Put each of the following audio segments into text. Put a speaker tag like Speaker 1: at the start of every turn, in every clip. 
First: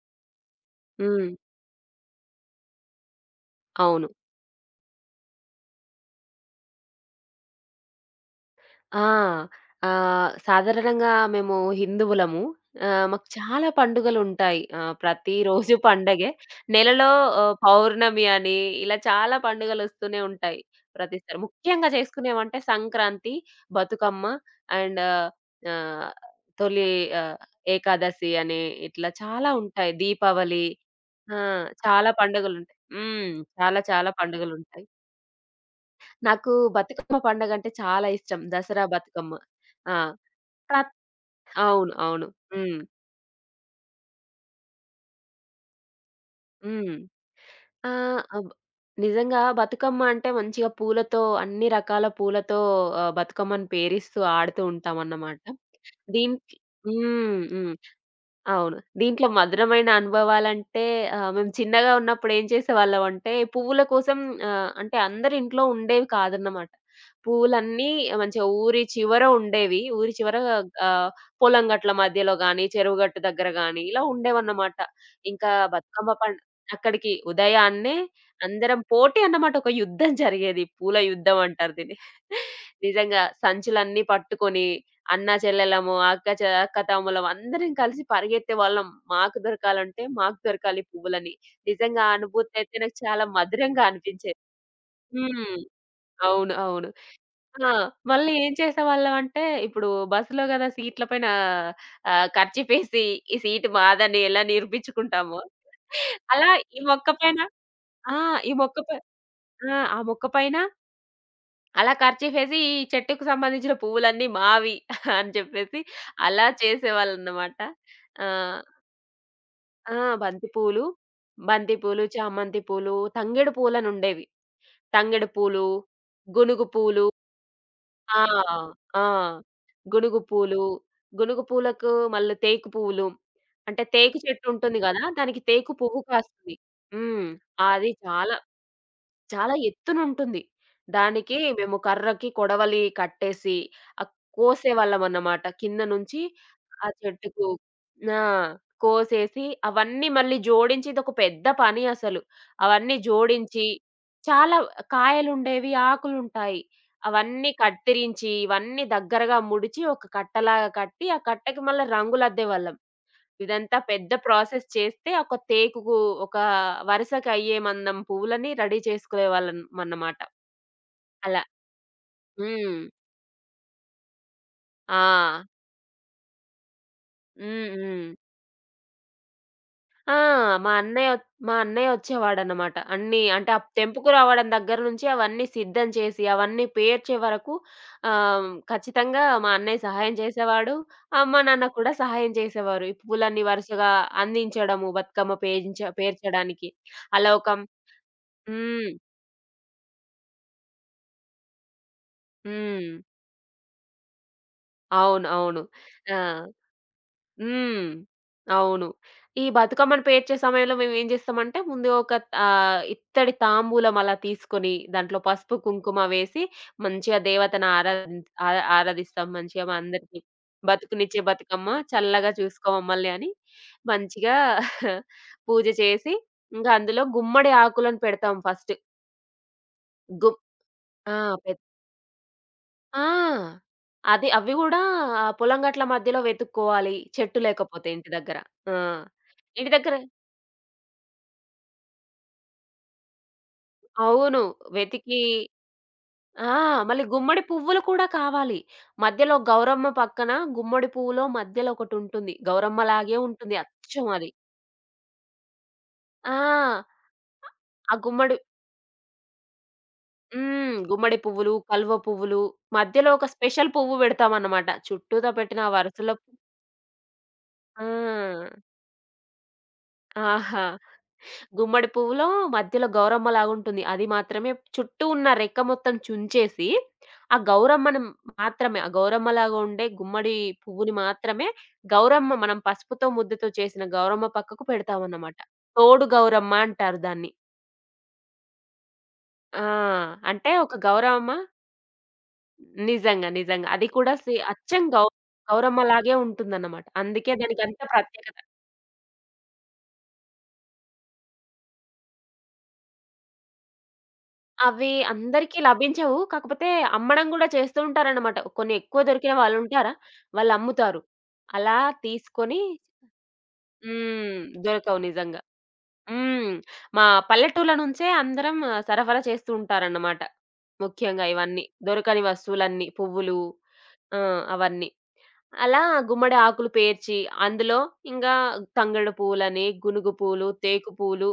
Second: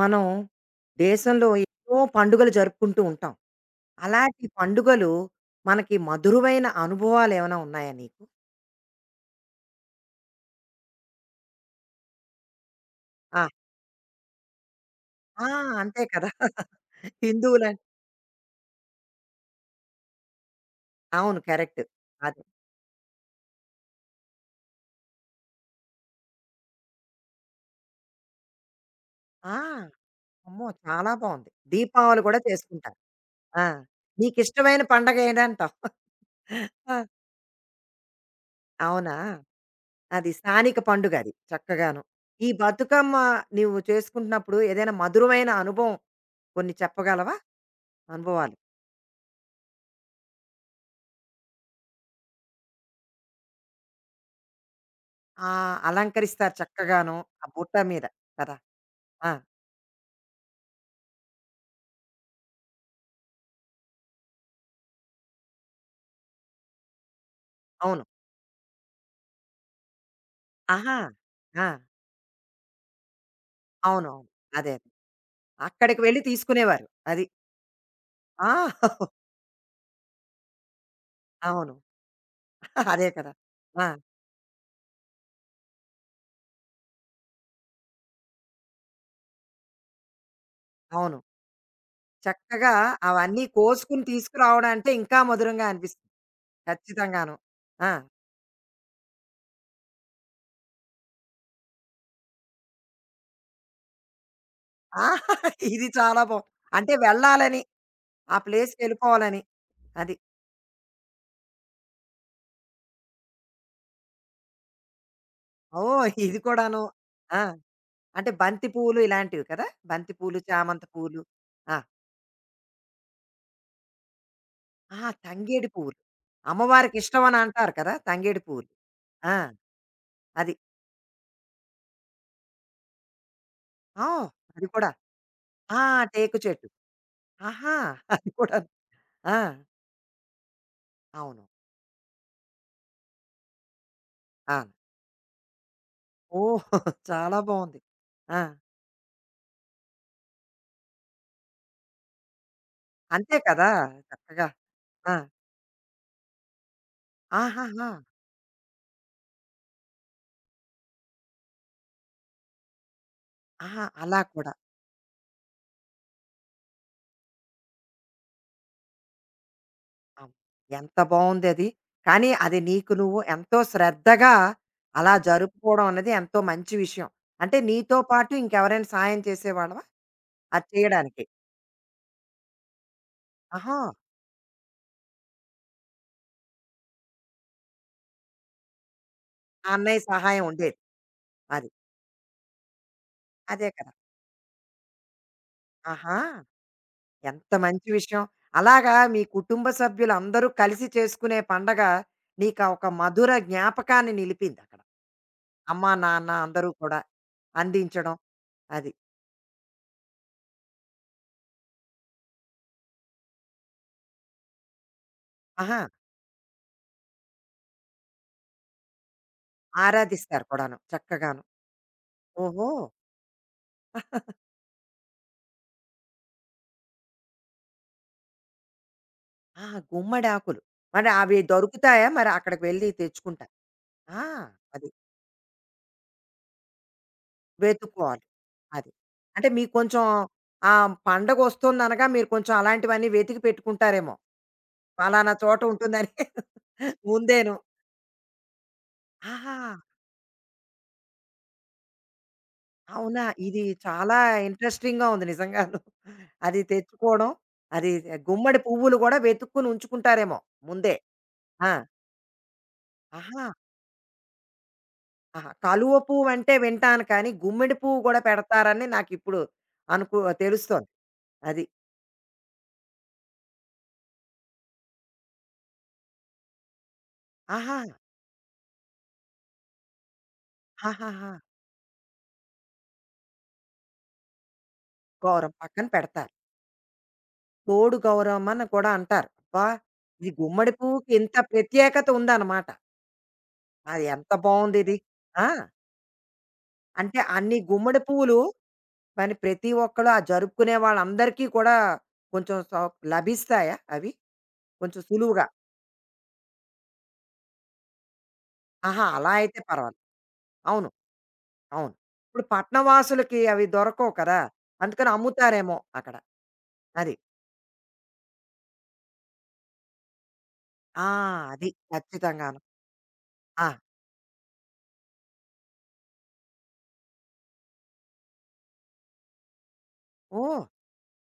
Speaker 1: మనం
Speaker 2: హ్మ్.
Speaker 1: దేశంలో ఎన్నో పండుగలు జరుపుకుంటూ ఉంటాం.
Speaker 2: అవును.
Speaker 1: అలాంటి పండుగలు మనకి మధురమైన అనుభవాలు ఏమైనా ఉన్నాయా నీకు?
Speaker 2: ఆ! సాధారణంగా మేము హిందువులము. మాకు
Speaker 1: ఆ!
Speaker 2: చాలా పండుగలుంటాయి.
Speaker 1: ఆ!
Speaker 2: ప్రతిరోజు
Speaker 1: అంతే
Speaker 2: పండగే.
Speaker 1: కదా!
Speaker 2: నెలలో
Speaker 1: హిందువులం
Speaker 2: పౌర్ణమి అని ఇలా చాలా పండుగలొస్తూనే ఉంటాయి
Speaker 1: అవును.
Speaker 2: ప్రతిసారి.
Speaker 1: కరెక్ట్.
Speaker 2: ముఖ్యంగా
Speaker 1: అదే.
Speaker 2: చేసుకునేవంటే సంక్రాంతి, బతుకమ్మ అండ్ ఆహ్, తొలి ఆహ్, ఏకాదశి అని ఇట్లా చాలా
Speaker 1: ఆ!
Speaker 2: ఉంటాయి. దీపావళి.
Speaker 1: అమ్మో! చాలా
Speaker 2: ఆ!
Speaker 1: బావుంది.
Speaker 2: చాలా
Speaker 1: దీపావళి కూడా
Speaker 2: పండుగలుంటాయి.
Speaker 1: చేసుకుంటారు.
Speaker 2: హ్మ్.
Speaker 1: ఆ!
Speaker 2: చాలా చాలా
Speaker 1: నీకిష్టమైన
Speaker 2: పండుగలుంటాయి.
Speaker 1: పండగ ఏదంటావు?
Speaker 2: నాకు
Speaker 1: ఆ!
Speaker 2: బతుకమ్మ పండగంటే చాలా ఇష్టం. దసరా,
Speaker 1: అవునా?
Speaker 2: బతుకమ్మ. ఆ!
Speaker 1: అది స్థానిక
Speaker 2: ప్రత్
Speaker 1: పండుగ అది
Speaker 2: అవును.
Speaker 1: చక్కగాను.
Speaker 2: అవును.
Speaker 1: ఈ
Speaker 2: హ్మ్.
Speaker 1: బతుకమ్మ నువ్వు చేసుకుంటున్నప్పుడు ఏదైనా మధురమైన అనుభవం కొన్ని
Speaker 2: హ్మ్.
Speaker 1: చెప్పగలవా?
Speaker 2: ఆ! అబ్
Speaker 1: అనుభవాలు?
Speaker 2: నిజంగా బతుకమ్మ అంటే మంచిగా పూలతో అన్ని రకాల పూలతో బతుకమ్మని పేరిస్తూ ఆడుతూ ఉంటామన్నమాట.
Speaker 1: ఆ! అలంకరిస్తారు
Speaker 2: దీనికి
Speaker 1: చక్కగాను.
Speaker 2: హ్మ్.
Speaker 1: ఆ బుట్ట
Speaker 2: హ్మ్.
Speaker 1: మీద కదా!
Speaker 2: అవును. దీంట్లో
Speaker 1: ఆ!
Speaker 2: మధురమైన అనుభవాలంటే మేము చిన్నగా ఉన్నప్పుడు ఏం చేసేవాళ్ళం అంటే పువ్వుల కోసం అంటే అందరి ఇంట్లో ఉండేవి కాదన్నమాట. పువ్వులన్నీ
Speaker 1: అవును.
Speaker 2: మంచిగా ఊరి చివర ఉండేవి. ఊరి చివర
Speaker 1: ఆహా!
Speaker 2: ఆహ్, పొలం
Speaker 1: ఆ!
Speaker 2: గట్ల మధ్యలో గాని, చెరువు గట్టు దగ్గర గాని ఇలా
Speaker 1: అవునవును. అదే.
Speaker 2: ఉండేవన్నమాట.
Speaker 1: అదే.
Speaker 2: ఇంకా
Speaker 1: అక్కడికి
Speaker 2: బతుకమ్మ
Speaker 1: వెళ్లి
Speaker 2: పం
Speaker 1: తీసుకునేవారు.
Speaker 2: అక్కడికి
Speaker 1: అది.
Speaker 2: ఉదయాన్నే
Speaker 1: ఆ!
Speaker 2: అందరం పోటీ అన్నమాట. ఒక యుద్ధం జరిగేది. పూల యుద్ధం అంటారు
Speaker 1: అవును.
Speaker 2: దీన్ని.
Speaker 1: అదే
Speaker 2: నిజంగా
Speaker 1: కదా! ఆ!
Speaker 2: సంచులన్నీ పట్టుకొని అన్నా చెల్లెళ్ళము, అక్క తమ్ముళ్ళం అందరం కలిసి పరిగెత్తేవాళ్ళం. మాకు దొరకాలంటే మాకు దొరకాలి
Speaker 1: అవును.
Speaker 2: పువ్వులని. నిజంగా ఆ అనుభూతి
Speaker 1: చక్కగా
Speaker 2: అయితే నాకు చాలా
Speaker 1: అవన్నీ
Speaker 2: మధురంగా
Speaker 1: కోసుకొని
Speaker 2: అనిపించేది.
Speaker 1: తీసుకురావడమంటే ఇంకా
Speaker 2: హ్మ్.
Speaker 1: మధురంగా అనిపిస్తుంది.
Speaker 2: అవును. అవును.
Speaker 1: ఖచ్చితంగాను.
Speaker 2: ఆ!
Speaker 1: ఆ! ఆ!
Speaker 2: మళ్ళీ ఏం చేసేవాళ్ళమంటే ఇప్పుడు బస్సులో గదా! సీట్ల పైన కర్చీఫేసి ఈ సీట్ మాదని ఎలా నిరూపించుకుంటామో
Speaker 1: ఇది చాలా బావుంది.
Speaker 2: అలా ఈ
Speaker 1: అంటే
Speaker 2: మొక్క పైన
Speaker 1: వెళ్ళాలని,
Speaker 2: ఆ!
Speaker 1: ఆ
Speaker 2: ఈ మొక్క పై
Speaker 1: ప్లేస్‌కెళ్ళిపోవాలని.
Speaker 2: ఆ! ఆ
Speaker 1: అది.
Speaker 2: మొక్క పైన అలా ఖర్చీఫేసి ఈ చెట్టుకి సంబంధించిన పువ్వులన్నీ మావి అని చెప్పేసి
Speaker 1: ఓహ్! ఇది
Speaker 2: అలా
Speaker 1: కూడాను. ఆ!
Speaker 2: చేసేవాళ్ళనమాట.
Speaker 1: అంటే
Speaker 2: ఆహ్,
Speaker 1: బంతి పువ్వులు ఇలాంటివి కదా!
Speaker 2: ఆ! ఆ,
Speaker 1: బంతి పూలు,
Speaker 2: బంతి పూలు,
Speaker 1: చామంతి పూలు.
Speaker 2: బంతి
Speaker 1: ఆ!
Speaker 2: పూలు, చామంతి పూలు, తంగేడు పూలనుండేవి.
Speaker 1: ఆహా!
Speaker 2: తంగేడు పూలు,
Speaker 1: తంగేడి పువ్వులు.
Speaker 2: గునుగు
Speaker 1: అమ్మవారికి
Speaker 2: పూలు
Speaker 1: ఇష్టమని అంటారు కదా!
Speaker 2: ఆ!
Speaker 1: తంగేడి పువ్వులు.
Speaker 2: ఆ!
Speaker 1: ఆ!
Speaker 2: గునుగు
Speaker 1: అది.
Speaker 2: పూలు, గునుగు పూలకు మళ్ళీ తేకు పువ్వులు. అంటే తేకు
Speaker 1: ఓహ్!
Speaker 2: చెట్టు
Speaker 1: అది
Speaker 2: ఉంటుంది
Speaker 1: కూడా.
Speaker 2: గదా! దానికి తేకు
Speaker 1: ఆ!
Speaker 2: పువ్వు
Speaker 1: టేకు
Speaker 2: కాస్తుంది.
Speaker 1: చెట్టు.
Speaker 2: హ్మ్.
Speaker 1: ఆహా!
Speaker 2: అది
Speaker 1: అది
Speaker 2: చాలా
Speaker 1: కూడా. ఆ!
Speaker 2: చాలా ఎత్తునుంటుంది. దానికి
Speaker 1: అవును.
Speaker 2: మేము కర్రకి కొడవలి కట్టేసి ఆహ్,
Speaker 1: ఆ!
Speaker 2: కోసేవాళ్ళమన్నమాట. కింద నుంచి
Speaker 1: ఓహ్!
Speaker 2: ఆ
Speaker 1: చాలా
Speaker 2: చెట్టుకు
Speaker 1: బావుంది.
Speaker 2: ఆ!
Speaker 1: ఆ!
Speaker 2: కోసేసి అవన్నీ మళ్ళీ జోడించి ఇదొక పెద్ద పని అసలు. అవన్నీ
Speaker 1: అంతే
Speaker 2: జోడించి
Speaker 1: కదా! చక్కగా.
Speaker 2: చాలా
Speaker 1: ఆ!
Speaker 2: కాయలుండేవి, ఆకులుంటాయి. అవన్నీ
Speaker 1: ఆహాహా!
Speaker 2: కత్తిరించి, ఇవన్నీ దగ్గరగా ముడిచి ఒక కట్టలాగా కట్టి, ఆ కట్టకి మళ్ళా రంగులద్దేవాళ్ళం. ఇదంతా
Speaker 1: ఆహా!
Speaker 2: పెద్ద
Speaker 1: అలా కూడా.
Speaker 2: ప్రాసెస్ చేస్తే ఒక టేకుకు ఒక వరుసకి అయ్యే మందం పువ్వులని రెడీ చేసుకునేవాళ్ళమన్నమాట.
Speaker 1: అవును. ఎంత
Speaker 2: అలా.
Speaker 1: బావుందది. కానీ అది
Speaker 2: హ్మ్.
Speaker 1: నీకు నువ్వు ఎంతో శ్రద్ధగా
Speaker 2: ఆ!
Speaker 1: అలా జరుపుకోవడం అన్నది ఎంతో మంచి విషయం. అంటే
Speaker 2: హ్మ్.
Speaker 1: నీతో
Speaker 2: హ్మ్.
Speaker 1: పాటు ఇంకెవరైనా సాయం చేసేవాళ్ళవా?
Speaker 2: ఆ!
Speaker 1: అది చేయడానికి?
Speaker 2: మా అన్నయ్య వచ్చేవాడన్నమాట. అన్నీ అంటే ఆ
Speaker 1: ఆహా!
Speaker 2: తెంపుకు రావడం దగ్గర నుంచి అవన్నీ సిద్ధం చేసి, అవన్నీ పేర్చే వరకు ఖచ్చితంగా మా
Speaker 1: ఆ
Speaker 2: అన్నయ్య
Speaker 1: అన్నయ్య
Speaker 2: సహాయం
Speaker 1: సహాయం
Speaker 2: చేసేవాడు.
Speaker 1: ఉండేది.
Speaker 2: అమ్మ, నాన్న
Speaker 1: అది.
Speaker 2: కూడా సహాయం చేసేవారు. ఈ పువ్వులన్నీ
Speaker 1: అదే కదా!
Speaker 2: వరుసగా అందించడము బతుకమ్మ
Speaker 1: ఆహా!
Speaker 2: పేర్చడానికి. అలా ఒక
Speaker 1: ఎంత మంచి విషయం.
Speaker 2: హ్మ్.
Speaker 1: అలాగా మీ కుటుంబ సభ్యులందరూ కలిసి చేసుకునే పండగ నీకా ఒక
Speaker 2: హ్మ్.
Speaker 1: మధుర జ్ఞాపకాన్ని నిలిపిందక్కడ.
Speaker 2: అవును. అవును.
Speaker 1: అమ్మా,
Speaker 2: ఆ!
Speaker 1: నాన్న అందరూ కూడా
Speaker 2: హ్మ్.
Speaker 1: అందించడం.
Speaker 2: అవును.
Speaker 1: అది.
Speaker 2: ఈ బతుకమ్మను పేర్చే సమయంలో మేమేం జేస్తామంటే, ముందు ఒక ఇత్తడి తాంబూలం అలా తీసుకొని, దాంట్లో పసుపు,
Speaker 1: ఆహా!
Speaker 2: కుంకుమ వేసి, మంచిగా దేవతను ఆరాధి ఆ ఆరాధిస్తాం. మంచిగా మా అందరికి
Speaker 1: ఆరాధిస్తారు కూడాను
Speaker 2: బతుకునిచ్చే
Speaker 1: చక్కగాను.
Speaker 2: బతుకమ్మ, చల్లగా
Speaker 1: ఓహో!
Speaker 2: చూసుకో మమ్మల్ని అని మంచిగా పూజ చేసి, ఇంకా అందులో గుమ్మడి ఆకులను పెడతాం ఫస్ట్.
Speaker 1: ఆ!
Speaker 2: గు
Speaker 1: గుమ్మడాకులు. మరి
Speaker 2: ఆ!
Speaker 1: అవి దొరుకుతాయా? మరి అక్కడికి వెళ్లి
Speaker 2: ఆ!
Speaker 1: తెచ్చుకుంటారు. ఆ!
Speaker 2: అది అవి గూడా
Speaker 1: అది.
Speaker 2: ఆ పొలం గట్ల మధ్యలో వెతుక్కోవాలి. చెట్టు లేకపోతే ఇంటి
Speaker 1: వెతుక్కోవాలి.
Speaker 2: దగ్గర. ఆ!
Speaker 1: అది. అంటే
Speaker 2: ఇంటి
Speaker 1: మీకు
Speaker 2: దగ్గర
Speaker 1: కొంచెం ఆ పండగొస్తుందనగా మీరు కొంచెం అలాంటివన్నీ వెతికి పెట్టుకుంటారేమో.
Speaker 2: అవును. వెతికి
Speaker 1: పలానా చోట ఉంటుందని
Speaker 2: ఆ! మళ్ళీ గుమ్మడి
Speaker 1: ముందేను.
Speaker 2: పువ్వులు కూడా కావాలి. మధ్యలో
Speaker 1: ఆహా!
Speaker 2: గౌరమ్మ పక్కన గుమ్మడి పువ్వులో మధ్యలో ఒకటుంటుంది. గౌరమ్మలాగే
Speaker 1: అవునా?
Speaker 2: ఉంటుంది
Speaker 1: ఇది
Speaker 2: అచ్చం
Speaker 1: చాలా
Speaker 2: అది.
Speaker 1: ఇంట్రెస్టింగ్‌గా ఉంది నిజంగాను. అది
Speaker 2: ఆ!
Speaker 1: తెచ్చుకోవడం, అది
Speaker 2: ఆ గుమ్మడి
Speaker 1: గుమ్మడి పువ్వులు గూడా వెతుక్కొని ఉంచుకుంటారేమో
Speaker 2: హ్మ్.
Speaker 1: ముందే.
Speaker 2: గుమ్మడి పువ్వులు,
Speaker 1: ఆ!
Speaker 2: కలువ పువ్వులు మధ్యలో ఒక
Speaker 1: ఆహా!
Speaker 2: స్పెషల్ పువ్వు పెడతామన్నమాట. చుట్టూతా
Speaker 1: ఆహా!
Speaker 2: పెట్టిన ఆ
Speaker 1: కలువ
Speaker 2: వరుసలో
Speaker 1: పువ్వంటే వింటాను కానీ, గుమ్మిడి పువ్వు గూడా
Speaker 2: ఆ!
Speaker 1: పెడతారని నాకిప్పుడు అనుకు
Speaker 2: ఆహా!
Speaker 1: తెలుస్తోంది. అది.
Speaker 2: గుమ్మడి పువ్వులో మధ్యలో గౌరమ్మ లాగుంటుంది. అది మాత్రమే చుట్టూ ఉన్న రెక్క మొత్తం చుంచేసి, ఆ
Speaker 1: ఆహా!
Speaker 2: గౌరమ్మను మాత్రమే, ఆ గౌరమ్మలాగా ఉండే గుమ్మడి పువ్వుని
Speaker 1: ఆహాహా!
Speaker 2: మాత్రమే గౌరమ్మ మనం పసుపుతో, ముద్దతో చేసిన గౌరమ్మ పక్కకు పెడతామన్నమాట.
Speaker 1: గౌరమ్మ పక్కన
Speaker 2: తోడు
Speaker 1: పెడతారు.
Speaker 2: గౌరమ్మ అంటారు దాన్ని.
Speaker 1: తోడు గౌరమ్మని కూడా అంటారు. అబ్బా!
Speaker 2: ఆ!
Speaker 1: ఇది
Speaker 2: అంటే
Speaker 1: గుమ్మడి
Speaker 2: ఒక
Speaker 1: పువ్వుకి ఇంత
Speaker 2: గౌరమ్మ
Speaker 1: ప్రత్యేకత ఉందన్నమాట.
Speaker 2: నిజంగా. నిజంగా. అది
Speaker 1: అది
Speaker 2: కూడా
Speaker 1: ఎంత
Speaker 2: సే అచ్చం
Speaker 1: బావుందిది.
Speaker 2: గౌ
Speaker 1: ఆ!
Speaker 2: గౌరమ్మలాగే ఉంటుందన్నమాట.
Speaker 1: అంటే
Speaker 2: అందుకే
Speaker 1: అన్ని
Speaker 2: దానికంత
Speaker 1: గుమ్మడి పువ్వులు
Speaker 2: ప్రత్యేకత.
Speaker 1: మరి ప్రతి ఒక్కళ్ళు ఆ జరుపుకునే వాళ్ళందరికీ కూడా కొంచెం లభిస్తాయా అవి?
Speaker 2: అవి
Speaker 1: కొంచెం సులువుగా.
Speaker 2: అందరికీ లభించవు. కాకపోతే అమ్మడం గూడా చేస్తూ ఉంటారన్నమాట. కొన్ని ఎక్కువ
Speaker 1: ఆహా! అలా
Speaker 2: దొరికిన
Speaker 1: అయితే
Speaker 2: వాళ్ళుంటారా,
Speaker 1: పర్వాలేదు. అవును.
Speaker 2: వాళ్ళమ్ముతారు. అలా
Speaker 1: అవును. ఇప్పుడు
Speaker 2: తీసుకొని
Speaker 1: పట్నవాసులకి అవి దొరకవు కదా!
Speaker 2: హ్మ్. దొరకవు
Speaker 1: అందుకని
Speaker 2: నిజంగా.
Speaker 1: అమ్ముతారేమో అక్కడ.
Speaker 2: హ్మ్. మా
Speaker 1: అది.
Speaker 2: పల్లెటూర్ల నుంచే అందరం ఆ, సరఫరా చేస్తూ ఉంటారన్నమాట.
Speaker 1: ఆ!
Speaker 2: ముఖ్యంగా ఇవన్నీ.
Speaker 1: అది.
Speaker 2: దొరకని
Speaker 1: ఖచ్చితంగాను.
Speaker 2: వస్తువులన్నీ. పువ్వులు
Speaker 1: ఆ!
Speaker 2: ఆ! అవన్నీ. అలా గుమ్మడి ఆకులు పేర్చి అందులో ఇంగా తంగేడు పూలని, గునుగు పూలు,
Speaker 1: ఓహ్!
Speaker 2: తేకు పూలు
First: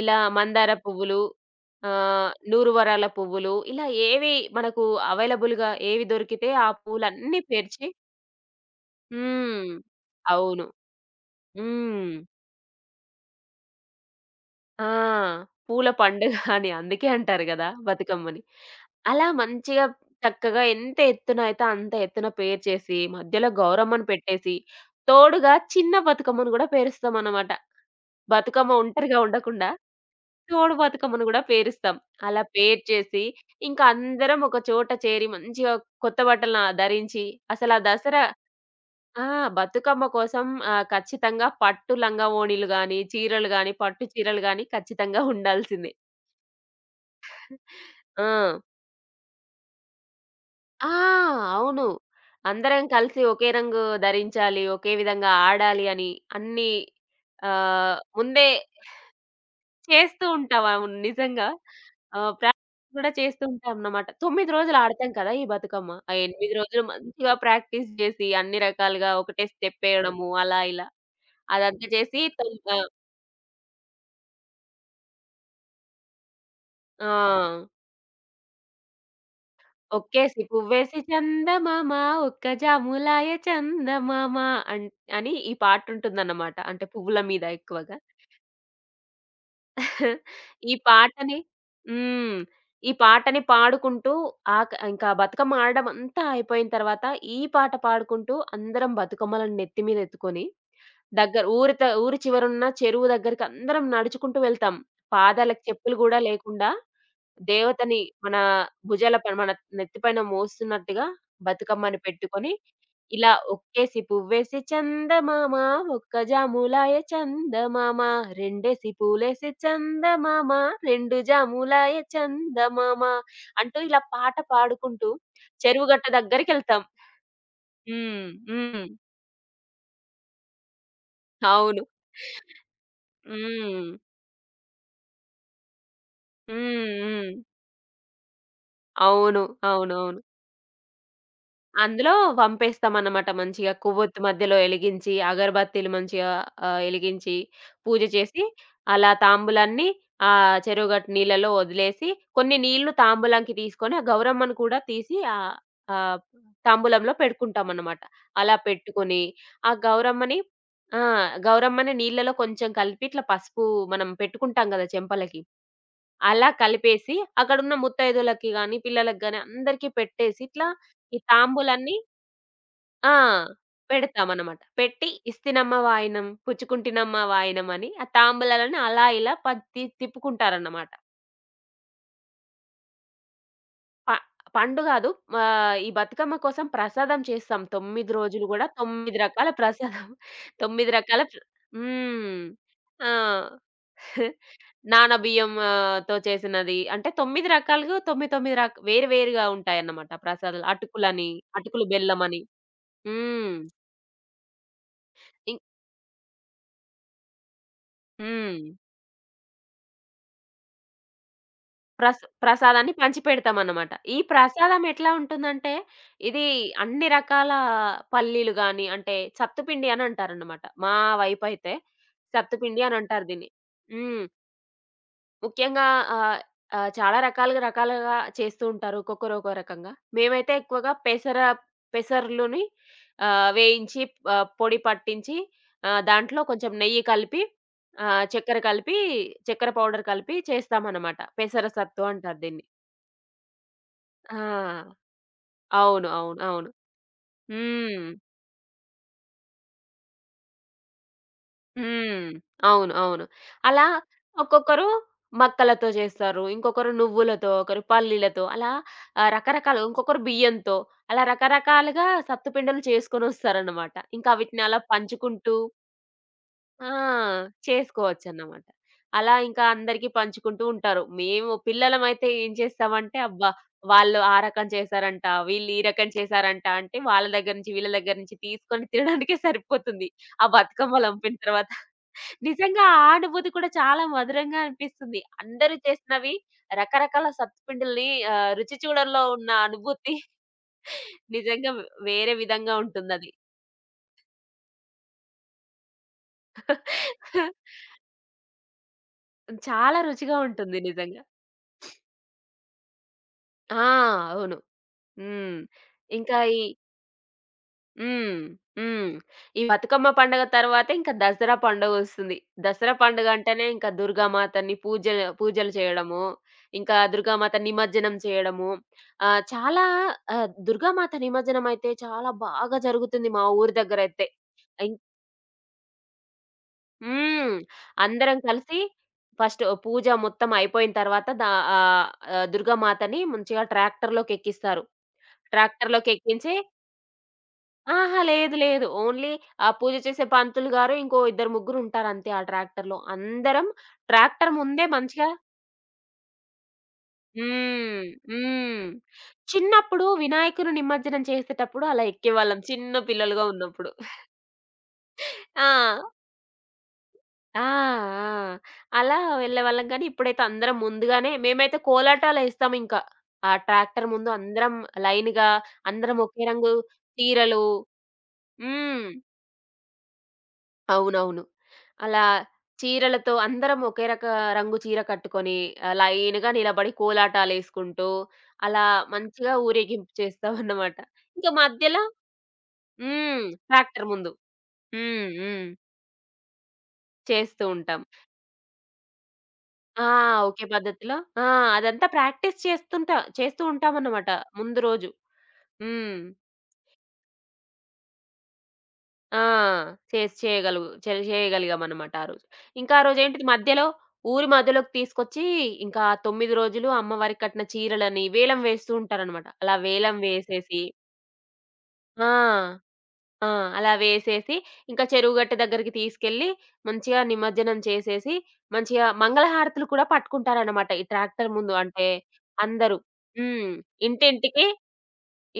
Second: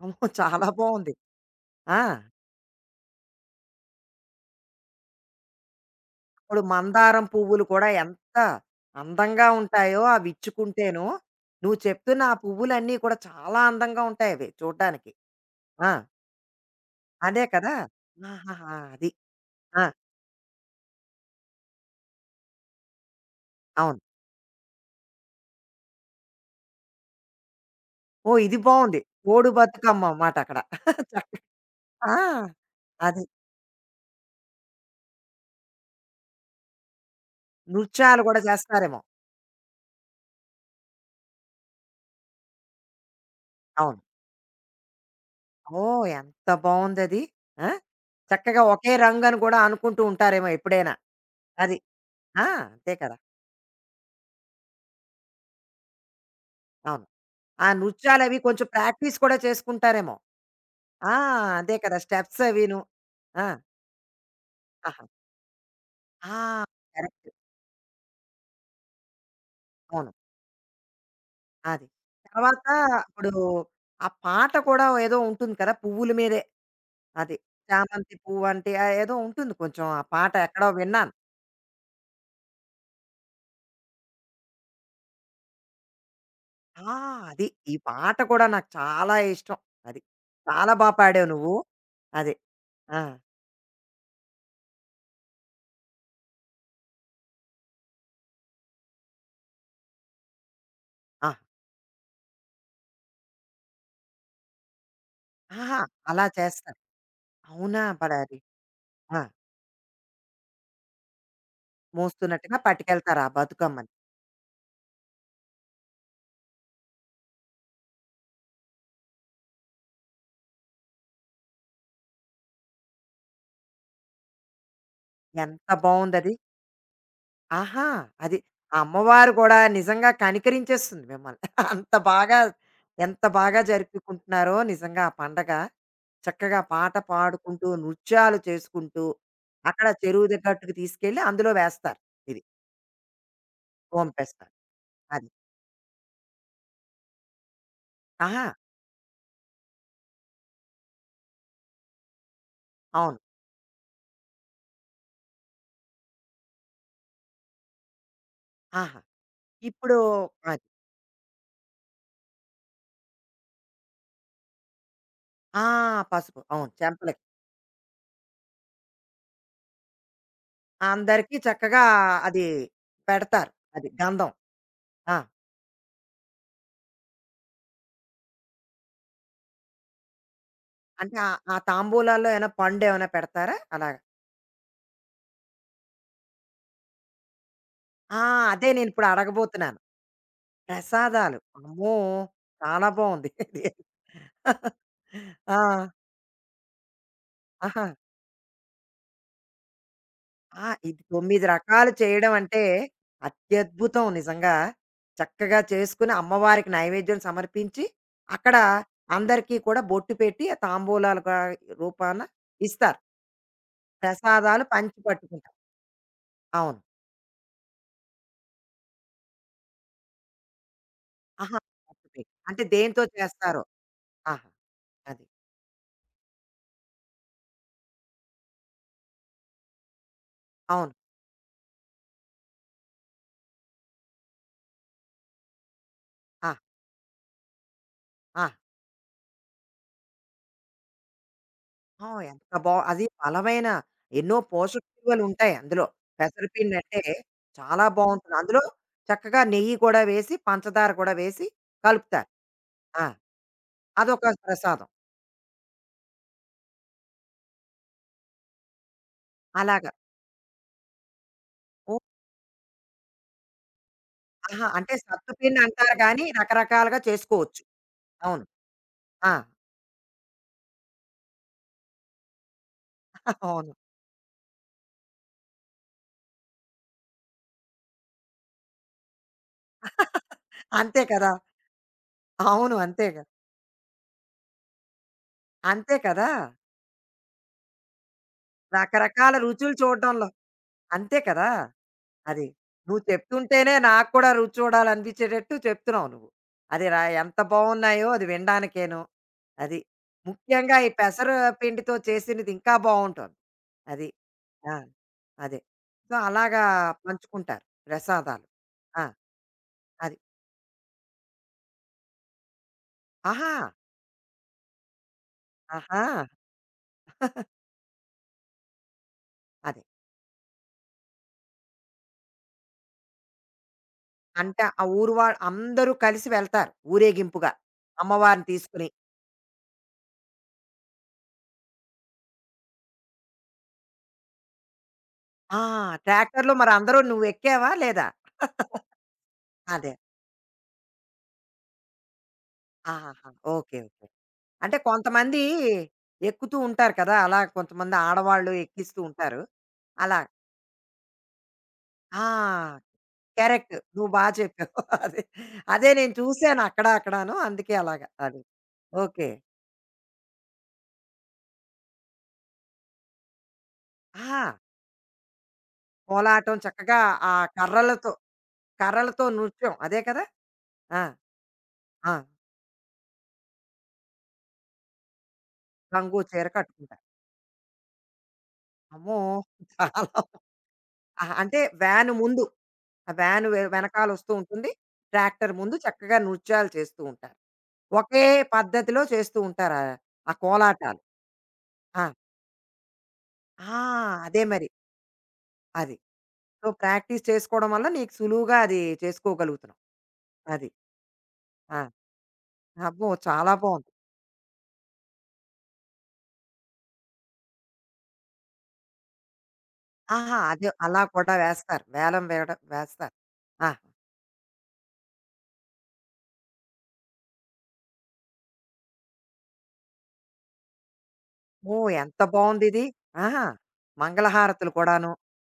Speaker 2: ఇలా
Speaker 1: అమ్మో! చాలా
Speaker 2: మందార
Speaker 1: బావుంది.
Speaker 2: పువ్వులు,
Speaker 1: ఆ!
Speaker 2: నూరు వరాల పువ్వులు ఇలా ఏవి మనకు అవైలబుల్‌గా ఏవి దొరికితే
Speaker 1: ఇప్పుడు
Speaker 2: ఆ
Speaker 1: మందారం
Speaker 2: పూలన్నీ
Speaker 1: పువ్వులు కూడా
Speaker 2: పేర్చి
Speaker 1: ఎంత అందంగా
Speaker 2: హ్మ్.
Speaker 1: ఉంటాయో అవి
Speaker 2: అవును.
Speaker 1: ఇచ్చుకుంటేను. నువ్వు
Speaker 2: హ్మ్.
Speaker 1: చెప్తున్న ఆ పువ్వులన్నీ కూడా చాలా అందంగా ఉంటాయవి
Speaker 2: ఆ!
Speaker 1: చూడ్డానికి.
Speaker 2: పూల
Speaker 1: ఆ!
Speaker 2: పండుగ అని అందుకే
Speaker 1: అదే
Speaker 2: అంటారు గదా!
Speaker 1: కదా!
Speaker 2: బతుకమ్మని.
Speaker 1: ఆహాహా! అది.
Speaker 2: అలా
Speaker 1: ఆ!
Speaker 2: మంచిగా చక్కగా ఎంత ఎత్తున అయితే అంత ఎత్తున పేర్చేసి మధ్యలో
Speaker 1: అవును.
Speaker 2: గౌరమ్మను పెట్టేసి, తోడుగా చిన్న బతుకమ్మను గూడా పేరుస్తామన్నమాట.
Speaker 1: ఓహ్! ఇది
Speaker 2: బతుకమ్మ
Speaker 1: బావుంది.
Speaker 2: ఒంటరిగా
Speaker 1: తోడు
Speaker 2: ఉండకుండా.
Speaker 1: బతుకమ్మ అన్నమాట అక్కడ.
Speaker 2: తోడు బతుకమ్మని
Speaker 1: చక్కగా
Speaker 2: గూడా పేరుస్తాం.
Speaker 1: ఆ!
Speaker 2: అలా
Speaker 1: అది.
Speaker 2: పేర్చేసి, ఇంకా అందరం ఒక చోట చేరి మంచిగా కొత్త బట్టలు ధరించి అసలు ఆ
Speaker 1: నృత్యాలు
Speaker 2: దసరా
Speaker 1: గూడా చేస్తారేమో.
Speaker 2: ఆ! బతుకమ్మ కోసం ఖచ్చితంగా పట్టు లంగా ఓణీలు గాని, చీరలు గాని,
Speaker 1: అవును.
Speaker 2: పట్టు చీరలు గాని ఖచ్చితంగా ఉండాల్సిందే.
Speaker 1: ఓహ్! ఎంత బావుందది. ఆ!
Speaker 2: ఆ!
Speaker 1: చక్కగా ఒకే రంగని గూడా అనుకుంటూ ఉంటారేమో
Speaker 2: ఆ!
Speaker 1: ఎప్పుడైనా. అది.
Speaker 2: అవును.
Speaker 1: ఆ!
Speaker 2: అందరం
Speaker 1: అంతే కదా!
Speaker 2: కలిసి ఒకే రంగు ధరించాలి. ఒకే విధంగా ఆడాలి అని అన్నీ
Speaker 1: అవును. ఆ నృత్యాలవి
Speaker 2: ముందే
Speaker 1: కొంచెం ప్రాక్టీస్ కూడా చేసుకుంటారేమో.
Speaker 2: చేస్తూ ఉంటాం. అవును.
Speaker 1: ఆ!
Speaker 2: నిజంగా.
Speaker 1: అదే కదా! స్టెప్స్ అవిను.
Speaker 2: ప్రాక్టీస్ కూడా చేస్తూ
Speaker 1: ఆ!
Speaker 2: ఉంటామన్నమాట. 9 రోజులు
Speaker 1: ఆహా!
Speaker 2: ఆడతాం కదా! ఈ బతుకమ్మ. ఆ
Speaker 1: ఆ!
Speaker 2: 8 రోజులు
Speaker 1: కరెక్ట్.
Speaker 2: మంచిగా ప్రాక్టీస్ చేసి అన్ని రకాలుగా ఒకటే
Speaker 1: అవును.
Speaker 2: స్టెప్పేయడము అలా ఇలా.
Speaker 1: అది.
Speaker 2: అదంతా చేసి తొమ్
Speaker 1: తర్వాత
Speaker 2: ఆహ్,
Speaker 1: ఇప్పుడు ఆ పాట కూడా ఏదో ఉంటుంది కదా! పువ్వుల మీదే. అది.
Speaker 2: ఆ!
Speaker 1: చామంతి పువ్వంటే ఏదో ఉంటుంది కొంచెం ఆ పాట
Speaker 2: ఒక్కేసి
Speaker 1: ఎక్కడో
Speaker 2: పువ్వేసి
Speaker 1: విన్నాను.
Speaker 2: చందమామ ఒక్క జాములాయె చందమామ అన్ అని ఈ పాటుంటుందన్నమాట. అంటే
Speaker 1: ఆ!
Speaker 2: పువ్వుల మీద
Speaker 1: అది. ఈ
Speaker 2: ఎక్కువగా.
Speaker 1: పాట కూడా నాకు చాలా ఇష్టం. అది. చాలా
Speaker 2: ఈ
Speaker 1: పాడావు
Speaker 2: పాటని
Speaker 1: నువ్వు. అది.
Speaker 2: హ్మ్. ఈ
Speaker 1: ఆ!
Speaker 2: పాటని పాడుకుంటూ ఇంకా బతుకమ్మ ఆడడం అంతా అయిపోయిన తర్వాత ఈ పాట పాడుకుంటూ అందరం బతుకమ్మలను నెత్తి మీద ఎత్తుకొని
Speaker 1: ఆ!
Speaker 2: దగ్గర ఊరి చివరున్న చెరువు దగ్గరికి అందరం నడుచుకుంటూ వెళ్తాం. పాదాలకు
Speaker 1: ఆహా!
Speaker 2: చెప్పులు గూడా
Speaker 1: అలా
Speaker 2: లేకుండా
Speaker 1: చేస్తారు. అవునా!
Speaker 2: దేవతని
Speaker 1: మరి
Speaker 2: మన
Speaker 1: అది.
Speaker 2: భుజాల
Speaker 1: ఆ!
Speaker 2: పైన మన నెత్తిపైన మోస్తున్నట్టుగా బతుకమ్మని పెట్టుకొని,
Speaker 1: మోస్తున్నట్టుగా పట్టుకెళ్తారు ఆ
Speaker 2: ఇలా
Speaker 1: బతుకమ్మని.
Speaker 2: ఒక్కేసి పువ్వేసి చందమామ, ఒక్క జాములాయె చందమామ, రెండేసి పూలేసి చందమామ, రెండు జాములాయె చందమామ అంటూ ఇలా పాట పాడుకుంటూ
Speaker 1: ఎంత
Speaker 2: చెరువు గట్ట
Speaker 1: బావుందది.
Speaker 2: దగ్గరికెళ్తాం.
Speaker 1: ఆహా!
Speaker 2: హ్మ్.
Speaker 1: అది. ఆ
Speaker 2: హ్మ్.
Speaker 1: అమ్మవారు గూడా నిజంగా కనికరించేస్తుంది మిమ్మల్ని.
Speaker 2: అవును.
Speaker 1: అంత బాగా ఎంత బాగా
Speaker 2: హ్మ్.
Speaker 1: జరుపుకుంటున్నారో నిజంగా ఆ పండగ. చక్కగా
Speaker 2: హ్మ్.
Speaker 1: పాట
Speaker 2: హ్మ్.
Speaker 1: పాడుకుంటూ, నృత్యాలు చేసుకుంటూ,
Speaker 2: అవును.
Speaker 1: అక్కడ
Speaker 2: అవునవును.
Speaker 1: చెరువు గట్టుకు తీసుకెళ్ళి అందులో వేస్తారు.
Speaker 2: అందులో
Speaker 1: ఇది.
Speaker 2: వంపేస్తామన్నమాట మంచిగా. కొవ్వొత్తి
Speaker 1: ఓంపేస్తారు.
Speaker 2: మధ్యలో ఎలిగించి,
Speaker 1: అది.
Speaker 2: అగరబత్తీలు మంచిగా ఎలిగించి, పూజ చేసి,
Speaker 1: ఆహా!
Speaker 2: అలా తాంబూలాన్ని ఆ చెరువుగట్టు నీళ్ళలో వదిలేసి, కొన్ని నీళ్లు
Speaker 1: అవును.
Speaker 2: తాంబూలంకి తీసుకొని, ఆ గౌరమ్మను కూడా తీసి ఆహ్, ఆహ్, తాంబూలంలో పెట్టుకుంటామన్నమాట. అలా
Speaker 1: ఆహా!
Speaker 2: పెట్టుకొని, ఆ
Speaker 1: ఇప్పుడు
Speaker 2: గౌరమ్మని
Speaker 1: అది.
Speaker 2: ఆ! గౌరమ్మని నీళ్ళలో కొంచెం కలిపి ఇట్లా పసుపు మనం పెట్టుకుంటాం గదా! చెంపలకి.
Speaker 1: ఆ! పసుపు.
Speaker 2: అలా
Speaker 1: అవును.
Speaker 2: కలిపేసి,
Speaker 1: చెంపలకి.
Speaker 2: అక్కడున్న ముత్తైదులకి గాని, పిల్లలకి గాని అందరికీ పెట్టేసి, ఇట్లా ఈ
Speaker 1: అందరికీ చక్కగా
Speaker 2: తాంబూలాన్ని
Speaker 1: అది
Speaker 2: ఆ!
Speaker 1: పెడతారు. అది గంధం.
Speaker 2: పెడతామనమాట. పెట్టి
Speaker 1: ఆ!
Speaker 2: ఇస్తినమ్మ వాయినం, పుచ్చుకుంటినమ్మ వాయినం అని ఆ తాంబూలాలని అలా ఇలా ప తి తిప్పుకుంటారన్నమాట.
Speaker 1: అంటే ఆ ఆ తాంబూలాల్లో ఏమైనా పండేమైనా పెడతారా? అలాగ.
Speaker 2: ప పండు గాదు ఈ బతుకమ్మ కోసం ప్రసాదం చేస్తాం. 9
Speaker 1: ఆ!
Speaker 2: రోజులు గూడా
Speaker 1: అదే నేనిప్పుడు
Speaker 2: 9 రకాల
Speaker 1: అడగబోతున్నాను.
Speaker 2: ప్రసాదం 9 రకాల
Speaker 1: ప్రసాదాలు.
Speaker 2: ప్ర
Speaker 1: అమ్మో!
Speaker 2: హ్మ్.
Speaker 1: చాలా
Speaker 2: ఆ!
Speaker 1: బావుంది ఇది.
Speaker 2: నానబియ్యం
Speaker 1: ఆ!
Speaker 2: తో చేసినది. అంటే 9
Speaker 1: ఆహా!
Speaker 2: రకాలుగా 9 వేరు వేరుగా ఉంటాయన్నమాట ప్రసాదాలు.
Speaker 1: ఆ! ఇది
Speaker 2: అటుకులని,
Speaker 1: 9
Speaker 2: అటుకులు
Speaker 1: రకాలు చేయడం
Speaker 2: బెల్లమని.
Speaker 1: అంటే
Speaker 2: హ్మ్.
Speaker 1: అత్యద్భుతం నిజంగా.
Speaker 2: ఇం
Speaker 1: చక్కగా చేసుకుని అమ్మవారికి నైవేద్యం సమర్పించి, అక్కడ
Speaker 2: హ్మ్.
Speaker 1: అందరికీ కూడా బొట్టు పెట్టి, తాంబూలాలుగా రూపాన
Speaker 2: ప్రసాదాన్ని
Speaker 1: ఇస్తారు.
Speaker 2: పంచిపెడతామన్నమాట. ఈ
Speaker 1: ప్రసాదాలు
Speaker 2: ప్రసాదం
Speaker 1: పంచి
Speaker 2: ఎట్లా
Speaker 1: పట్టుకుంటారు.
Speaker 2: ఉంటుందంటే, ఇది
Speaker 1: అవును.
Speaker 2: అన్ని రకాల పల్లీలు గాని, అంటే సత్తుపిండి అని అంటారన్నమాట. మా
Speaker 1: ఆహా!
Speaker 2: వైపైతే
Speaker 1: బొట్టు పెట్టి. అంటే
Speaker 2: సత్తుపిండి అని
Speaker 1: దేనితో
Speaker 2: అంటారు దీన్ని.
Speaker 1: చేస్తారో.
Speaker 2: హ్మ్.
Speaker 1: ఆహా! అది.
Speaker 2: ముఖ్యంగా ఆహ్, ఆహ్, చాలా రకాలుగా రకాలుగా చేస్తూ ఉంటారు. ఒక్కొక్కరు ఒక్కో రకంగా. మేమైతే
Speaker 1: అవును.
Speaker 2: ఎక్కువగా పెసర్లుని వేయించి పొడి పట్టించి దాంట్లో
Speaker 1: ఆ!
Speaker 2: కొంచెం నెయ్యి కలిపి
Speaker 1: ఆ!
Speaker 2: చక్కెర కలిపి, చక్కెర పౌడర్ కలిపి చేస్తామన్నమాట. పెసర సత్తు
Speaker 1: ఆ!
Speaker 2: అంటారు
Speaker 1: ఎంత
Speaker 2: దీన్ని.
Speaker 1: అది బలమైన ఎన్నో పోషక
Speaker 2: ఆ!
Speaker 1: విలువలుంటాయి అందులో.
Speaker 2: అవును. అవును. అవును.
Speaker 1: పెసరపిండి అంటే చాలా
Speaker 2: హ్మ్.
Speaker 1: బావుంటుంది. అందులో చక్కగా నెయ్యి కూడా వేసి, పంచదార కూడా వేసి కలుపుతారు.
Speaker 2: హ్మ్. అవును.
Speaker 1: ఆ!
Speaker 2: అవును. అలా
Speaker 1: అదొక
Speaker 2: ఒక్కొక్కరు
Speaker 1: ప్రసాదం.
Speaker 2: మక్కలతో చేస్తారు. ఇంకొకరు నువ్వులతో, ఒకరు పల్లీలతో అలా రకరకాలు
Speaker 1: అలాగా.
Speaker 2: ఇంకొకరు బియ్యంతో అలా
Speaker 1: ఓహ్!
Speaker 2: రకరకాలుగా సత్తుపిండలు చేసుకొనొస్తారన్నమాట. ఇంకా వీటిని
Speaker 1: ఆహా!
Speaker 2: అలా
Speaker 1: అంటే
Speaker 2: పంచుకుంటూ
Speaker 1: సత్తుపిండి అంటారు గానీ
Speaker 2: ఆ!
Speaker 1: రకరకాలుగా చేసుకోవచ్చు. అవును.
Speaker 2: చేసుకోవచ్చన్నమాట.
Speaker 1: ఆ!
Speaker 2: అలా ఇంకా అందరికి పంచుకుంటూ ఉంటారు. మేము పిల్లలమైతే ఏం చేస్తామంటే, అబ్బా!
Speaker 1: అవును.
Speaker 2: వాళ్ళు ఆ రకం చేశారంట, వీళ్ళు ఈ రకం చేశారంట అంటే, వాళ్ళ దగ్గర నుంచి, వీళ్ళ దగ్గర నుంచి తీసుకొని తినడానికే సరిపోతుంది. ఆ
Speaker 1: అంతే
Speaker 2: బతుకమ్మలు
Speaker 1: కదా!
Speaker 2: పంపిన తర్వాత.
Speaker 1: అవును.
Speaker 2: నిజంగా ఆ
Speaker 1: అంతేగా.
Speaker 2: అనుభూతి కూడా చాలా మధురంగా అనిపిస్తుంది. అందరూ
Speaker 1: అంతే కదా!
Speaker 2: చేసినవి రకరకాల సత్తుపిండిల్ని రుచి చూడల్లో
Speaker 1: రకరకాల
Speaker 2: ఉన్న
Speaker 1: రుచులు
Speaker 2: అనుభూతి
Speaker 1: చూడడంలో అంతే కదా!
Speaker 2: నిజంగా వేరే
Speaker 1: అది.
Speaker 2: విధంగా
Speaker 1: నువ్వు
Speaker 2: ఉంటుందది.
Speaker 1: చెప్తుంటేనే నాకు కూడా రుచి చూడాలనిపించేటట్టు చెప్తున్నావు నువ్వు. అది రా ఎంత బావున్నాయో అది వినడానికేను. అది.
Speaker 2: చాలా రుచిగా
Speaker 1: ముఖ్యంగా
Speaker 2: ఉంటుంది
Speaker 1: ఈ
Speaker 2: నిజంగా.
Speaker 1: పెసర పిండితో చేసినది ఇంకా బావుంటుంది.
Speaker 2: ఆ!
Speaker 1: అది.
Speaker 2: అవును.
Speaker 1: ఆ!
Speaker 2: హ్మ్.
Speaker 1: అదే. సో,
Speaker 2: ఇంకా ఈ
Speaker 1: అలాగా పంచుకుంటారు
Speaker 2: హ్మ్.
Speaker 1: ప్రసాదాలు. ఆ!
Speaker 2: హ్మ్. ఈ బతుకమ్మ
Speaker 1: అది.
Speaker 2: పండుగ తర్వాత ఇంకా దసరా పండుగొస్తుంది. దసరా పండుగ
Speaker 1: ఆహా!
Speaker 2: అంటేనే ఇంకా దుర్గామాతని పూజ పూజలు
Speaker 1: ఆహా!
Speaker 2: చేయడము, ఇంకా దుర్గామాత నిమజ్జనం చేయడము. ఆహ్,
Speaker 1: అదే.
Speaker 2: చాలా దుర్గామాత నిమజ్జనం అయితే చాలా బాగా జరుగుతుంది మా ఊరు దగ్గరైతే.
Speaker 1: అంటే ఆ
Speaker 2: ఇం
Speaker 1: ఊరు వాళ్ళు అందరూ కలిసి వెళ్తారు ఊరేగింపుగా.
Speaker 2: హ్మ్. అందరం
Speaker 1: అమ్మవారిని
Speaker 2: కలిసి
Speaker 1: తీసుకొని.
Speaker 2: ఫస్ట్ పూజ మొత్తం అయిపోయిన తర్వాత ఆహ్, దుర్గామాతని మంచిగా ట్రాక్టర్‌లోకెక్కిస్తారు.
Speaker 1: ఆ!
Speaker 2: ట్రాక్టర్‌లోకెక్కించి
Speaker 1: ట్రాక్టర్‌లో మరి అందరూ నువ్వెక్కావా లేదా?
Speaker 2: అహా! లేదు. లేదు. ఓన్లీ ఆ
Speaker 1: అదే.
Speaker 2: పూజ చేసే పంతులు గారు, ఇంకో ఇద్దరు ముగ్గురు ఉంటారంతే ఆ ట్రాక్టర్‌లో.
Speaker 1: ఆహాహా!
Speaker 2: అందరం
Speaker 1: ఓకే. ఓకే.
Speaker 2: ట్రాక్టర్
Speaker 1: అంటే
Speaker 2: ముందే మంచిగా
Speaker 1: కొంతమంది ఎక్కుతూ ఉంటారు కదా! అలా కొంతమంది
Speaker 2: హ్మ్.
Speaker 1: ఆడవాళ్ళు
Speaker 2: హ్మ్.
Speaker 1: ఎక్కిస్తూ ఉంటారు.
Speaker 2: చిన్నప్పుడు
Speaker 1: అలా.
Speaker 2: వినాయకుని నిమజ్జనం చేసేటప్పుడు అలా ఎక్కేవాళ్ళం
Speaker 1: ఆ!
Speaker 2: చిన్న పిల్లలుగా
Speaker 1: కరెక్ట్.
Speaker 2: ఉన్నప్పుడు.
Speaker 1: నువ్వు బా చెప్పావు. అదే. అదే
Speaker 2: ఆ!
Speaker 1: నేను చూసాను అక్కడ అక్కడాను.
Speaker 2: ఆ!
Speaker 1: అందుకే అలాగా.
Speaker 2: ఆ!
Speaker 1: అది.
Speaker 2: అలా
Speaker 1: ఓకే.
Speaker 2: వెళ్ళేవాళ్ళం కానీ, ఇప్పుడైతే అందరం ముందుగానే మేమైతే కోలాటాలేస్తాం ఇంకా. ఆ ట్రాక్టర్ ముందు
Speaker 1: ఆ!
Speaker 2: అందరం లైన్‌గా అందరం ఒకే
Speaker 1: కోలాటం
Speaker 2: రంగు
Speaker 1: చక్కగా ఆ
Speaker 2: చీరలు
Speaker 1: కర్రలతో,
Speaker 2: హ్మ్.
Speaker 1: కర్రలతో నృత్యం అదే కదా! ఆ!
Speaker 2: అవునవును.
Speaker 1: ఆ!
Speaker 2: అలా చీరలతో అందరం ఒకే రక రంగు చీర కట్టుకొని,
Speaker 1: రంగు చీర
Speaker 2: లైన్‌గా నిలబడి
Speaker 1: కట్టుకుంటారు.
Speaker 2: కోలాటాలేసుకుంటూ, అలా
Speaker 1: అమ్మో!
Speaker 2: మంచిగా
Speaker 1: చాలా
Speaker 2: ఊరేగింపు చేస్తామన్నమాట.
Speaker 1: అహా!
Speaker 2: ఇంక
Speaker 1: అంటే
Speaker 2: మధ్యలో
Speaker 1: వ్యాను ముందు. ఆ
Speaker 2: హ్మ్.
Speaker 1: వ్యాను
Speaker 2: ట్రాక్టర్ ముందు.
Speaker 1: వెనకాలొస్తూ ఉంటుంది.
Speaker 2: హ్మ్.
Speaker 1: ట్రాక్టర్
Speaker 2: హ్మ్.
Speaker 1: ముందు చక్కగా నృత్యాలు చేస్తూ ఉంటారు.
Speaker 2: చేస్తూ ఉంటాం.
Speaker 1: ఒకే పద్ధతిలో చేస్తూ ఉంటారా? ఆ
Speaker 2: ఆ!
Speaker 1: ఆ
Speaker 2: ఒకే
Speaker 1: కోలాటాలు.
Speaker 2: పద్ధతిలో ఆ!
Speaker 1: ఆ!
Speaker 2: అదంతా ప్రాక్టీస్ చేస్తుంటా చేస్తూ
Speaker 1: ఆ!
Speaker 2: ఉంటామన్నమాట
Speaker 1: అదే మరి.
Speaker 2: ముందు రోజు.
Speaker 1: అది.
Speaker 2: హ్మ్.
Speaker 1: సో, ప్రాక్టీస్ చేసుకోవడం వల్ల నీకు సులువుగా అది
Speaker 2: ఆ!
Speaker 1: చేసుకోగలుగుతున్నావు.
Speaker 2: చేసి
Speaker 1: అది.
Speaker 2: చేయగలుగు చే
Speaker 1: ఆ!
Speaker 2: చేయగలిగామనమాట ఆ రోజు. ఇంకా ఆ
Speaker 1: అబ్బో!
Speaker 2: రోజేంటిది
Speaker 1: చాలా
Speaker 2: మధ్యలో
Speaker 1: బావుంది.
Speaker 2: ఊరి మధ్యలోకి తీసుకొచ్చి ఇంకా 9 రోజులు అమ్మవారికి కట్టిన చీరలని వేలం వేస్తూ ఉంటారనమాట. అలా వేలం
Speaker 1: ఆహా! అదే
Speaker 2: వేసేసి
Speaker 1: అలా కూడా వేస్తారు. వేలం వేయడం
Speaker 2: ఆ!
Speaker 1: వేస్తారు.
Speaker 2: ఆ!
Speaker 1: ఆహా!
Speaker 2: అలా వేసేసి ఇంకా చెరువు గట్టు దగ్గరికి తీసుకెళ్ళి మంచిగా నిమజ్జనం చేసేసి, మంచిగా మంగళహారతులు కూడా పట్టుకుంటారనమాట. ఈ ట్రాక్టర్ ముందు
Speaker 1: ఓహ్!
Speaker 2: అంటే
Speaker 1: ఎంత బావుందిది.
Speaker 2: అందరూ.
Speaker 1: ఆహా!
Speaker 2: హ్మ్. ఇంటింటికి
Speaker 1: మంగళహారతులు కూడాను.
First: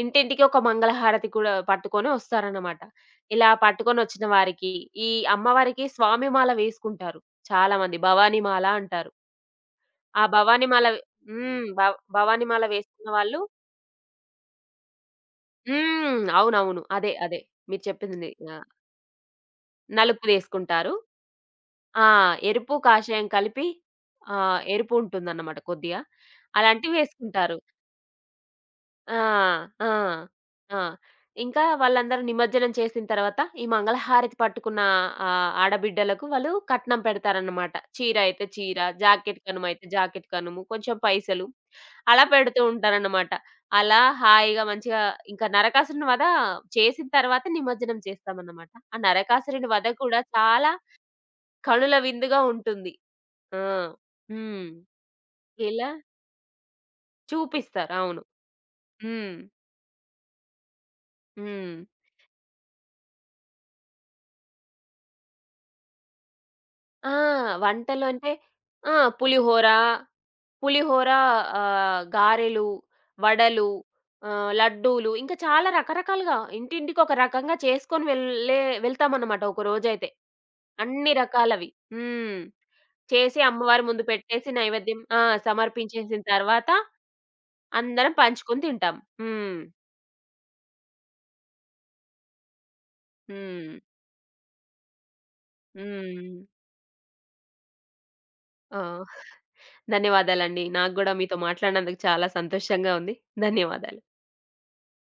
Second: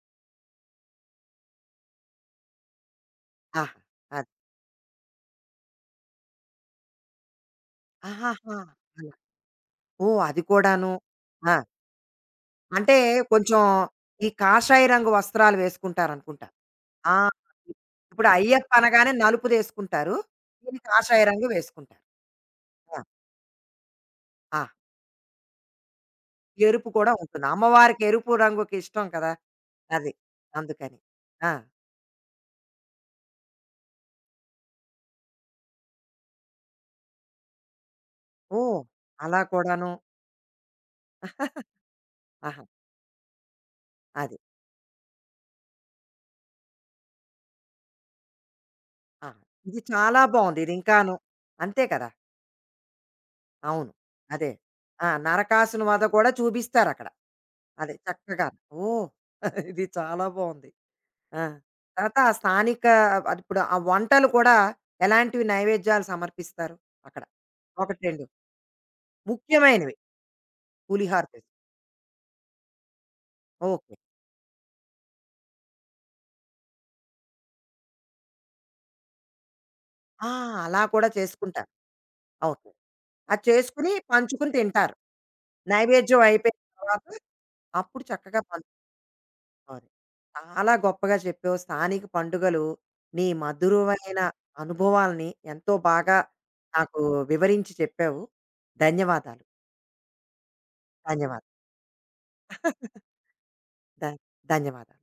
Speaker 2: ఇంటింటికి ఒక మంగళహారతి కూడా పట్టుకొని వస్తారన్నమాట. ఇలా
Speaker 1: ఆహా!
Speaker 2: పట్టుకొనొచ్చిన
Speaker 1: అది.
Speaker 2: వారికి, ఈ అమ్మవారికి స్వామి మాల వేసుకుంటారు చాలామంది. భవానీ
Speaker 1: ఆహాహా!
Speaker 2: మాల అంటారు.
Speaker 1: అలా. ఓహ్!
Speaker 2: ఆ
Speaker 1: అది
Speaker 2: భవానీ మాల
Speaker 1: కూడాను. ఆ!
Speaker 2: హ్మ్. భవానీ మాల
Speaker 1: అంటే
Speaker 2: వేసుకున్న వాళ్ళు
Speaker 1: కొంచెం ఈ కాషాయ రంగు వస్త్రాలు
Speaker 2: హ్మ్.
Speaker 1: వేసుకుంటారనుకుంటా.
Speaker 2: అవునవును. అదే.
Speaker 1: ఆ!
Speaker 2: అదే.
Speaker 1: ఇప్పుడు
Speaker 2: ఆ!
Speaker 1: అయ్యప్ప అనగానే నలుపుదేసుకుంటారు. దీన్ని
Speaker 2: నలుపుదేసుకుంటారు.
Speaker 1: కాషాయ రంగు వేసుకుంటారు.
Speaker 2: ఆ! ఎరుపు,
Speaker 1: ఆ!
Speaker 2: కాషాయం కలిపి
Speaker 1: ఆ!
Speaker 2: ఎరుపు ఉంటుందన్నమాట కొద్దిగా.
Speaker 1: ఎరుపు
Speaker 2: అలాంటివి
Speaker 1: కూడా ఉంటుంది.
Speaker 2: వేసుకుంటారు.
Speaker 1: అమ్మవారికి ఎరుపు రంగుకి ఇష్టం
Speaker 2: ఆ!
Speaker 1: కదా!
Speaker 2: ఆ!
Speaker 1: అది.
Speaker 2: ఆ!
Speaker 1: అందుకని. ఆ!
Speaker 2: ఇంకా వాళ్ళందరూ నిమజ్జనం చేసిన తర్వాత, ఈ మంగళహారతి పట్టుకున్న ఆడబిడ్డలకు వాళ్ళు కట్నం పెడతారన్నమాట. చీర అయితే చీర,
Speaker 1: ఓహ్! అలా
Speaker 2: జాకెట్ కనుమ అయితే
Speaker 1: కూడాను.
Speaker 2: జాకెట్ కనుము, కొంచెం పైసలు అలా పెడుతూ
Speaker 1: ఆహా!
Speaker 2: ఉంటారన్నమాట. అలా
Speaker 1: అది.
Speaker 2: హాయిగా మంచిగా ఇంకా నరకాసురుని వధ చేసిన తర్వాత నిమజ్జనం చేస్తామన్నమాట. ఆ
Speaker 1: ఆ!
Speaker 2: నరకాసురుని
Speaker 1: ఇది
Speaker 2: వధ కూడా
Speaker 1: చాలా బావుంది.
Speaker 2: చాలా
Speaker 1: ఇది ఇంకాను. అంతే
Speaker 2: కనుల
Speaker 1: కదా!
Speaker 2: విందుగా ఉంటుంది. ఆ!
Speaker 1: అవును. అదే.
Speaker 2: హ్మ్.
Speaker 1: ఆ! నరకాసుని
Speaker 2: ఇలా
Speaker 1: వధ కూడా చూపిస్తారక్కడ.
Speaker 2: చూపిస్తారు.
Speaker 1: అదే
Speaker 2: అవును.
Speaker 1: చక్కగాను. ఓహ్!
Speaker 2: హ్మ్.
Speaker 1: ఇది చాలా బావుంది. ఆ!
Speaker 2: హ్మ్.
Speaker 1: తర్వాత ఆ స్థానిక అది ఇప్పుడు ఆ వంటలు కూడా ఎలాంటివి నైవేద్యాలు సమర్పిస్తారు
Speaker 2: ఆ!
Speaker 1: అక్కడ? 1,
Speaker 2: వంటలు
Speaker 1: 2
Speaker 2: అంటే ఆ! పులిహోర,
Speaker 1: ముఖ్యమైనవి.
Speaker 2: పులిహోర
Speaker 1: పులిహార చేసి
Speaker 2: గారెలు, వడలు,
Speaker 1: ఓకే.
Speaker 2: లడ్డూలు ఇంకా చాలా రకరకాలుగా ఇంటింటికి ఒక రకంగా చేసుకొని వెళ్తామన్నమాట ఒక రోజైతే.
Speaker 1: ఆ! అలా కూడా
Speaker 2: అన్ని
Speaker 1: చేసుకుంటారు.
Speaker 2: రకాలవి. హ్మ్.
Speaker 1: ఓకే.
Speaker 2: చేసి
Speaker 1: అది
Speaker 2: అమ్మవారి
Speaker 1: చేసుకొని
Speaker 2: ముందు పెట్టేసి
Speaker 1: పంచుకుని తింటారు.
Speaker 2: నైవేద్యం ఆ! సమర్పించేసిన
Speaker 1: నైవేద్యం అయిపోయిన
Speaker 2: తర్వాత
Speaker 1: తర్వాత అప్పుడు
Speaker 2: అందరం
Speaker 1: చక్కగా
Speaker 2: పంచుకొని తింటాం. హ్మ్.
Speaker 1: పంచుకోవాలి. చాలా గొప్పగా చెప్పావు. స్థానిక పండుగలు నీ
Speaker 2: హ్మ్.
Speaker 1: మధురమైన అనుభవాల్ని ఎంతో బాగా
Speaker 2: హ్మ్.
Speaker 1: నాకు వివరించి చెప్పావు.
Speaker 2: ఆ!
Speaker 1: ధన్యవాదాలు.
Speaker 2: ధన్యవాదాలండి. నాకు గూడా మీతో
Speaker 1: ధన్యవాదాలు.
Speaker 2: మాట్లాడినందుకు చాలా సంతోషంగా ఉంది. ధన్యవాదాలు.
Speaker 1: ధ ధన్యవాదాలు.